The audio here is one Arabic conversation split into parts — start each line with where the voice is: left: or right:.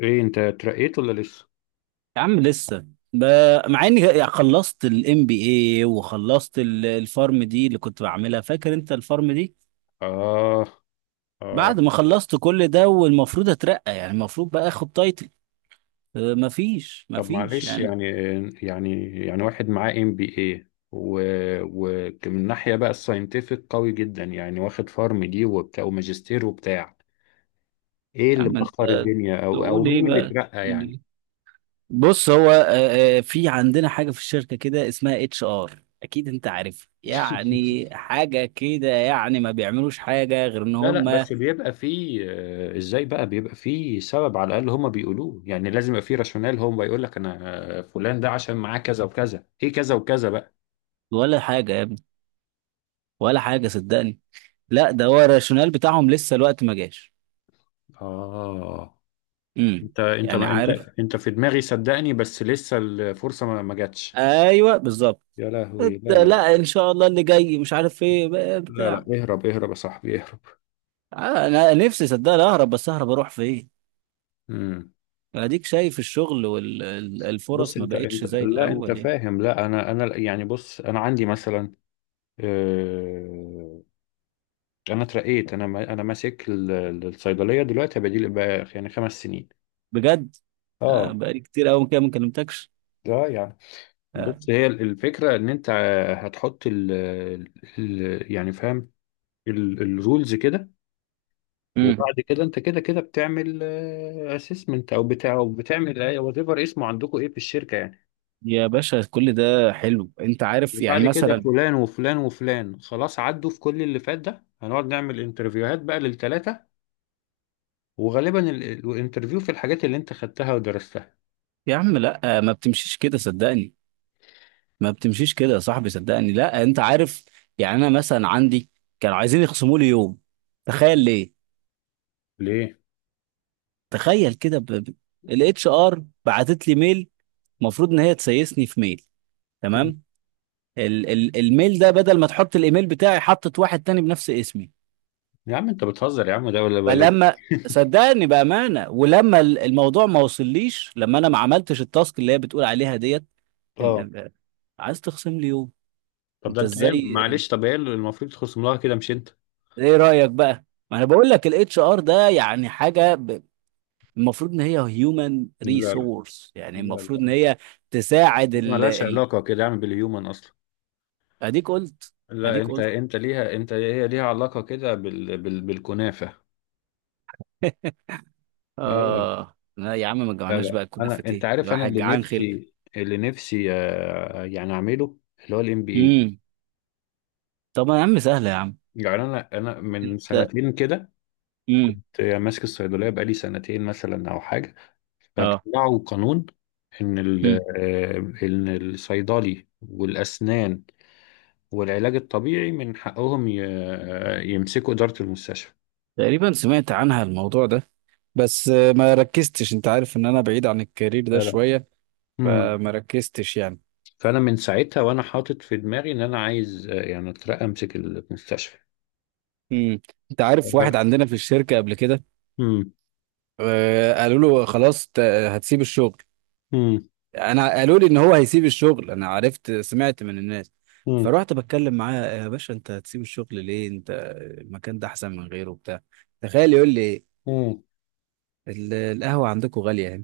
left: ايه انت اترقيت ولا لسه؟
right: يا عم لسه مع اني يعني خلصت الام بي اي وخلصت الفارم دي اللي كنت بعملها، فاكر انت الفارم دي؟
left: آه، آه.
right: بعد ما خلصت كل ده والمفروض اترقى، يعني المفروض بقى اخد تايتل. مفيش
left: طب
right: مفيش
left: معلش
right: يعني.
left: يعني. يعني واحد معاه MBA ومن ناحية بقى الساينتفك قوي جدا يعني واخد فارم دي وبتاع وماجستير وبتاع. ايه
right: يا
left: اللي
right: عم
left: مأخر
right: انت
left: الدنيا او
right: تقول ايه
left: مين اللي
right: بقى
left: اترقى
right: تقول
left: يعني؟
right: ايه؟ بص هو في عندنا حاجة في الشركة كده اسمها اتش ار، اكيد انت عارف يعني حاجة كده، يعني ما بيعملوش حاجة غير ان
left: لا لا،
right: هم.
left: بس بيبقى فيه، ازاي بقى بيبقى فيه سبب على الاقل هما بيقولوه. يعني لازم يبقى فيه راشونال. هو بيقول لك: انا فلان ده عشان معاه كذا وكذا، ايه كذا وكذا بقى.
right: ولا حاجة يا ابني، ولا حاجة صدقني. لا ده هو الراشونال بتاعهم، لسه الوقت ما جاش.
left: اه.
right: امم
left: انت انت
right: يعني
left: انت
right: عارف.
left: انت في دماغي صدقني، بس لسه الفرصة ما جاتش.
right: ايوه بالظبط.
left: يا
right: إت-
left: لهوي، لا لا.
right: لا ان شاء الله اللي جاي مش عارف ايه بقى
left: لا لا،
right: بتاع.
left: اهرب اهرب يا صاحبي، اهرب.
right: انا نفسي صدقني اهرب، بس اهرب اروح فين؟
left: امم.
right: اديك شايف الشغل
left: بص،
right: والفرص ما
left: انت
right: بقتش
left: انت
right: زي
left: لا انت
right: الاول يعني.
left: فاهم، لا انا يعني بص انا عندي مثلا آه، انا اترقيت. انا انا ماسك الصيدليه دلوقتي بديل بقى، يعني 5 سنين.
right: بجد؟
left: اه.
right: بقالي كتير قوي كده ما كلمتكش.
left: ده يعني،
right: آه،
left: بص هي الفكره ان انت هتحط ال ال- يعني فاهم الرولز كده.
right: امم
left: وبعد كده انت كده كده بتعمل اسسمنت او بتاع، او بتعمل وات ايفر اسمه عندكم ايه في الشركه يعني.
right: يا باشا كل ده حلو، انت عارف يعني
left: وبعد كده
right: مثلا.
left: فلان وفلان وفلان خلاص عدوا في كل اللي فات ده، هنقعد نعمل انترفيوهات بقى للثلاثه. وغالبا الانترفيو في الحاجات اللي انت خدتها ودرستها.
right: يا عم لا، ما بتمشيش كده صدقني. ما بتمشيش كده يا صاحبي صدقني. لا انت عارف. يعني انا مثلا عندي، كانوا عايزين يخصموا لي يوم. تخيل ليه.
left: ليه؟
right: تخيل كده الاتش ار بعتت لي ميل، المفروض ان هي تسيسني في ميل. تمام. الميل ده بدل ما تحط الايميل بتاعي حطت واحد تاني بنفس اسمي.
left: يا عم انت بتهزر، يا عم ده ولا.
right: فلما صدقني بامانه، ولما الموضوع ما وصليش، لما انا ما عملتش التاسك اللي هي بتقول عليها ديت.
left: اه.
right: ال... عايز تخصم لي يوم؟
left: طب ده
right: انت
left: انت ايه؟
right: ازاي؟
left: معلش طب ايه اللي المفروض تخصم لها كده، مش انت؟
right: ايه رأيك بقى؟ ما انا بقول لك الاتش ار ده يعني حاجة المفروض ان هي هيومن
left: لا لا.
right: ريسورس، يعني
left: لا
right: المفروض ان
left: لا.
right: هي تساعد
left: هي ملهاش علاقه كده يا عم بالهيومن اصلا.
right: اديك قلت.
left: لا،
right: اديك
left: انت
right: قلت.
left: انت ليها، انت هي ليها علاقة كده بالكنافة. اه
right: اه لا يا عم، ما
left: لا
right: جمعناش
left: لا،
right: بقى
left: انا
right: كنافة،
left: انت
right: ايه
left: عارف، انا
right: الواحد
left: اللي
right: جعان خلق.
left: نفسي اللي نفسي يعني اعمله، اللي هو الام بي اي.
right: امم طب يا عم سهلة يا عم.
left: يعني انا من
right: انت.
left: سنتين كده
right: امم
left: كنت ماسك الصيدلية بقالي سنتين مثلا او حاجة،
right: اه.
left: فطلعوا قانون ان ال...
right: امم
left: آه، ان الصيدلي والاسنان والعلاج الطبيعي من حقهم ي... آه، يمسكوا إدارة المستشفى.
right: تقريبا سمعت عنها الموضوع ده، بس ما ركزتش، انت عارف ان انا بعيد عن الكارير ده.
left: لا لا. مم.
right: ف- يعني.
left: فانا من ساعتها وانا حاطط في دماغي ان انا عايز يعني اترقى، امسك المستشفى.
right: امم انت عارف واحد عندنا في الشركة قبل كده،
left: امم،
right: قالوا له خلاص هتسيب الشغل.
left: امم،
right: انا قالوا لي ان هو هيسيب الشغل، انا عرفت سمعت من الناس.
left: امم،
right: فروحت بتكلم معاه: يا باشا انت هتسيب الشغل ليه؟ انت المكان ده احسن من غيره وبتاع. تخيل يقول لي إيه؟
left: امم.
right: القهوة عندكم غالية هنا.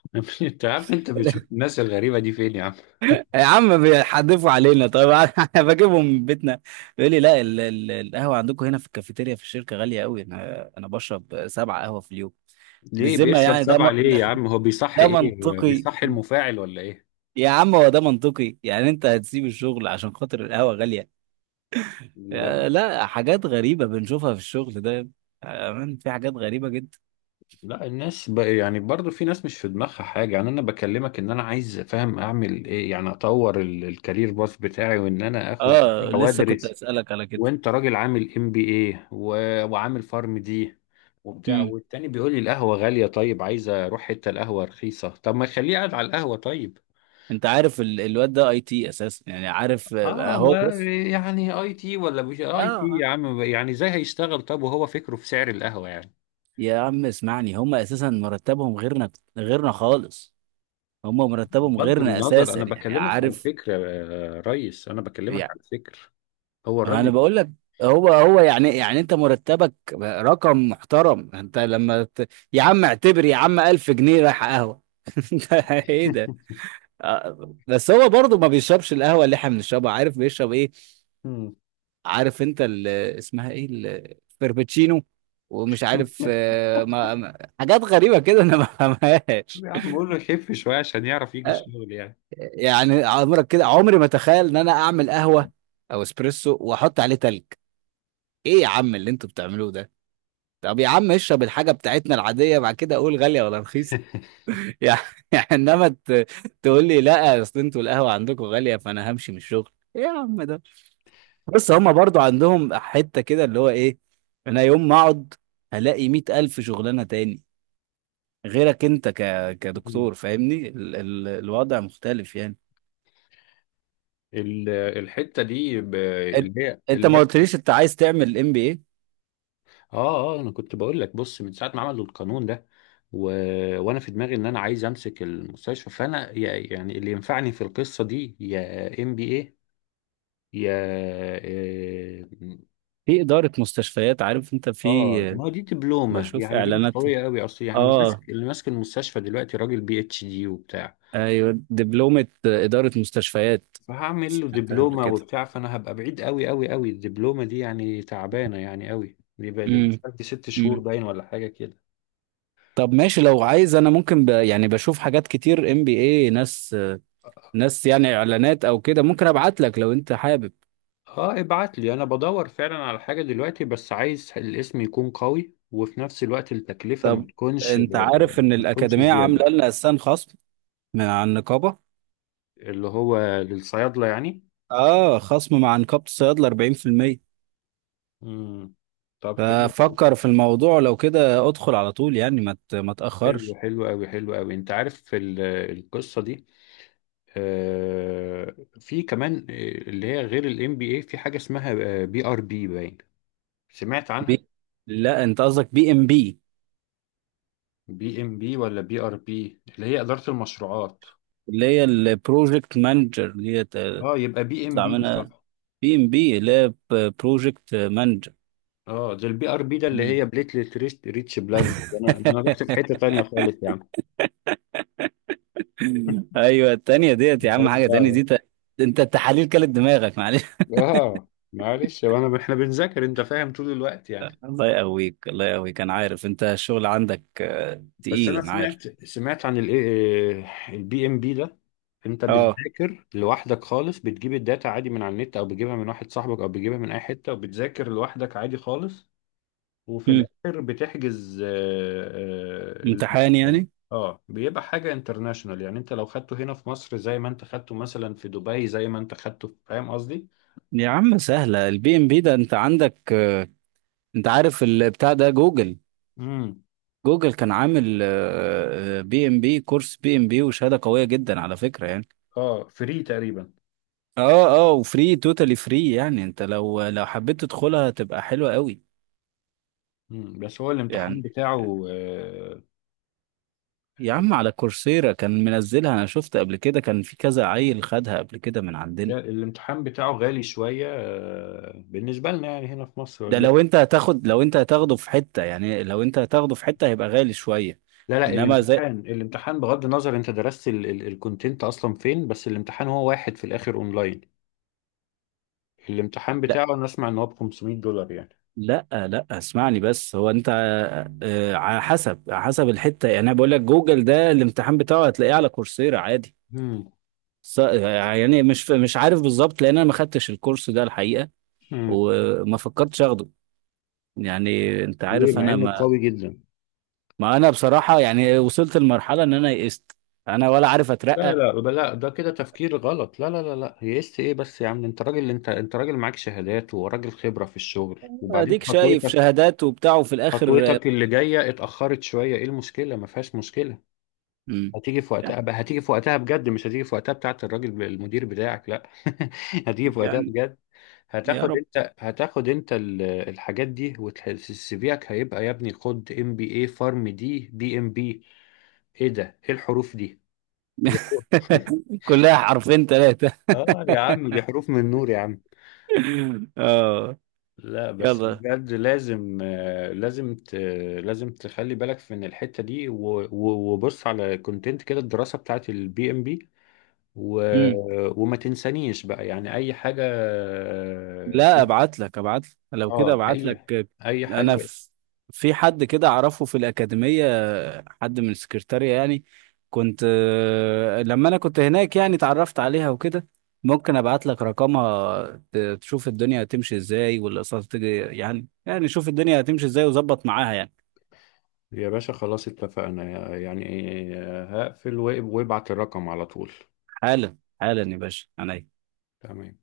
left: انت يا عم، انت بتشوف الناس الغريبه دي فين يا عم؟
right: يا عم بيحدفوا علينا طيب. انا بجيبهم من بيتنا. يقول لي لا، القهوة عندكم هنا في الكافيتيريا في الشركة غالية قوي، انا بشرب سبعة قهوة في اليوم.
left: ليه
right: بالذمة
left: بيشرب
right: يعني
left: 7؟
right: ده،
left: ليه يا عم؟ هو بيصحي
right: ده
left: ايه،
right: منطقي؟
left: بيصحي المفاعل ولا ايه؟
right: يا عم هو ده منطقي يعني انت هتسيب الشغل عشان خاطر القهوة غالية؟
left: لا
right: لا حاجات غريبة بنشوفها في الشغل ده. من في حاجات غريبة جدا.
left: لا. الناس يعني برضو في ناس مش في دماغها حاجه. يعني انا بكلمك ان انا عايز فاهم اعمل ايه، يعني اطور الكارير باث بتاعي وان انا اخد
right: اه لسه كنت
left: وادرس،
right: اسألك على كده.
left: وانت راجل عامل MBA وعامل فارم دي وبتاع،
right: مم.
left: والتاني بيقول لي القهوة غالية. طيب عايز اروح حتة القهوة رخيصة، طب ما خليه قاعد على القهوة طيب.
right: انت عارف الواد ده اي تي اساسا، يعني عارف.
left: اه
right: هو
left: ما
right: بص.
left: يعني IT ولا مش IT
right: اه
left: يا عم، يعني ازاي هيشتغل طب وهو فكره في سعر القهوة يعني؟
right: يا عم اسمعني، هم اساسا مرتبهم غيرنا، غيرنا خالص. هم مرتبهم
left: بغض
right: غيرنا
left: النظر،
right: اساسا
left: انا
right: يعني
left: بكلمك عن
right: عارف.
left: فكرة يا ريس، انا بكلمك عن فكر. هو
right: انا
left: الراجل.
right: بقول لك هو هو يعني، يعني انت مرتبك رقم محترم. انت لما يا عم اعتبر يا عم 1000 جنيه رايح قهوه. انت ايه ده. بس هو برضه ما بيشربش القهوه اللي احنا بنشربها، عارف بيشرب ايه؟ عارف انت اسمها ايه الفربتشينو ومش عارف. حاجات غريبه كده انا ما فهمهاش.
left: يا عم قول له خف شوية عشان يعرف يجي
right: آه،
left: الشغل يعني.
right: يعني عمرك كده، عمري ما تخيل ان انا اعمل قهوه او اسبريسو واحط عليه تلج. ايه يا عم اللي انتوا بتعملوه ده؟ طب يا عم اشرب الحاجة بتاعتنا العادية بعد كده اقول غالية ولا رخيصة. يعني. يعني انما ت- تقول لي لا اصل انتوا القهوة عندكم غالية فانا همشي من الشغل. ايه يا عم ده. بس هما برضو عندهم حتة كده اللي هو ايه. انا يوم ما اقعد هلاقي مية الف شغلانة تاني. غيرك انت كدكتور فاهمني، الوضع مختلف يعني.
left: ال- الحتة دي ب-
right: انت
left: اللي هي
right: انت
left: اللي
right: ما
left: هي
right: قلتليش انت عايز تعمل ام بي ايه؟
left: اه اه، انا كنت بقول لك، بص من ساعه ما عملوا القانون ده و... وانا في دماغي ان انا عايز امسك المستشفى، فانا يعني اللي ينفعني في القصه دي يا MBA، يا
right: في ادارة مستشفيات، عارف انت في،
left: اه ما هو دي دبلومه،
right: بشوف
left: يعني دي مش
right: اعلانات.
left: قويه قوي اصل. يعني اللي
right: اه،
left: ماسك اللي ماسك المستشفى دلوقتي راجل PhD وبتاع.
right: ايوه دبلومة إدارة مستشفيات،
left: فهعمل له
right: سمعتها قبل
left: دبلومه
right: كده.
left: وبتاع، فانا هبقى بعيد قوي قوي قوي. الدبلومه دي يعني تعبانه يعني قوي دي بقى،
right: امم
left: دي 6 شهور
right: امم
left: باين ولا حاجه كده.
right: طب ماشي لو عايز انا ممكن يعني بشوف حاجات كتير ام بي اي، ناس يعني اعلانات او كده، ممكن ابعت لك لو انت حابب.
left: اه ابعت لي، انا بدور فعلا على حاجة دلوقتي، بس عايز الاسم يكون قوي وفي نفس الوقت التكلفة ما
right: طب
left: تكونش
right: انت عارف ان
left: ما تكونش
right: الاكاديمية
left: زيادة.
right: عاملة لنا اساسا خصم من على النقابة.
left: اللي هو للصيادلة يعني.
right: اه خصم مع نقابة الصيادلة 40%.
left: امم. طب حلو،
right: ففكر في الموضوع لو كده ادخل على طول، يعني ما
left: حلو،
right: تاخرش.
left: حلو قوي، حلو قوي. انت عارف في القصة دي في كمان، اللي هي غير الام بي اي، في حاجة اسمها PRP باين. سمعت
right: بي...
left: عنها؟
right: لا انت قصدك بي ام بي
left: PMP ولا PRP اللي هي إدارة المشروعات؟
right: اللي هي البروجكت مانجر دي؟
left: اه يبقى بي ام
right: اطلع
left: بي
right: منها.
left: صح.
right: بي ام بي اللي هي بروجكت مانجر.
left: اه، ده البي ار بي ده اللي هي بليتلت ريست ريتش بلازما، انا رحت في حته تانية خالص يا عم.
right: ايوه التانية ديت يا عم،
left: ماليش
right: حاجة تانية
left: دعوه.
right: دي انت التحاليل كلت دماغك معلش.
left: اه معلش، هو انا احنا بنذاكر انت فاهم طول الوقت يعني.
right: الله يقويك، الله يقويك، انا عارف انت الشغل عندك
left: بس
right: تقيل،
left: انا
right: انا عارف.
left: سمعت عن البي ام بي ده، انت
right: اه.
left: بتذاكر لوحدك خالص. بتجيب الداتا عادي من على النت او بتجيبها من واحد صاحبك او بتجيبها من اي حته، وبتذاكر لوحدك عادي خالص، وفي
right: مم.
left: الاخر بتحجز
right: امتحان
left: المكان.
right: يعني.
left: اه بيبقى حاجه انترناشونال، يعني انت لو خدته هنا في مصر زي ما انت خدته مثلا في دبي، زي ما انت خدته فاهم قصدي.
right: يا عم سهلة البي ام بي ده، انت عندك انت عارف البتاع ده جوجل.
left: امم.
right: جوجل كان عامل بي ام بي، كورس بي ام بي، وشهادة قوية جدا على فكرة يعني.
left: اه فري تقريبا.
right: اه وفري، توتالي فري، يعني انت لو حبيت تدخلها تبقى حلوة قوي.
left: امم. بس هو الامتحان
right: يعني
left: بتاعه
right: يا عم على كورسيرا كان منزلها، انا شفت قبل كده كان في كذا عيل خدها قبل كده من عندنا.
left: الامتحان بتاعه غالي شويه بالنسبه لنا، يعني هنا في مصر
right: ده
left: ولا
right: لو
left: إيه؟
right: انت هتاخد، لو انت هتاخده في حتة، يعني لو انت هتاخده في حتة هيبقى غالي شوية.
left: لا لا،
right: انما زي.
left: الامتحان بغض النظر انت درست الكونتنت اصلا فين، بس الامتحان هو واحد في الاخر اونلاين. الامتحان
right: لا
left: بتاعه انا اسمع ان هو ب $500 يعني.
right: اسمعني بس هو انت على حسب، على حسب الحتة يعني. انا بقول لك جوجل ده الامتحان بتاعه هتلاقيه على كورسيرا عادي.
left: مم.
right: يعني مش عارف بالظبط، لان انا ما خدتش الكورس ده الحقيقة
left: مم.
right: وما فكرتش اخده. يعني انت
left: ليه
right: عارف
left: مع
right: انا
left: انه
right: ما
left: قوي جدا؟
right: ما انا بصراحة يعني وصلت لمرحلة ان انا يئست. انا ولا عارف
left: لا
right: اترقى.
left: لا، لا ده كده تفكير غلط. لا لا لا لا، يئست ايه بس يا عم؟ انت راجل، انت راجل معاك شهادات وراجل خبرة في الشغل، وبعدين
right: اديك شايف
left: خطوتك
right: شهادات وبتاع وفي الاخر.
left: خطوتك اللي جاية اتأخرت شوية. ايه المشكلة؟ ما فيهاش مشكلة،
right: مم.
left: هتيجي في وقتها بقى. هتيجي في وقتها بجد، مش هتيجي في وقتها بتاعت الراجل، المدير بتاعك لا. هتيجي في وقتها
right: يعني.
left: بجد.
right: يا
left: هتاخد
right: رب.
left: انت هتاخد انت الحاجات دي، والسي فيك هيبقى يا ابني: خد MBA، فارم دي، PMP. ايه ده؟ ايه الحروف دي؟ دي حروف.
right: كلها حرفين ثلاثة.
left: اه يا عم دي حروف من نور يا عم.
right: اه.
left: لا بس
right: يلا.
left: بجد لازم، لازم تخلي بالك من الحتة دي، وبص على كونتنت كده الدراسة بتاعت البي ام بي، و...
right: مم.
left: وما تنسانيش بقى يعني اي حاجة.
right: لا ابعت لك، ابعت لك لو كده
left: اه،
right: ابعت لك.
left: اي
right: انا
left: حاجة.
right: في، في حد كده اعرفه في الأكاديمية، حد من السكرتارية يعني. كنت لما انا كنت هناك يعني اتعرفت عليها وكده، ممكن ابعت لك رقمها. تشوف الدنيا هتمشي ازاي والاقساط تجي، يعني يعني شوف الدنيا هتمشي ازاي وظبط معاها يعني.
left: يا باشا خلاص اتفقنا يعني. هقفل وابعت الرقم على طول.
right: حالا، حالا يا باشا عينيا.
left: تمام.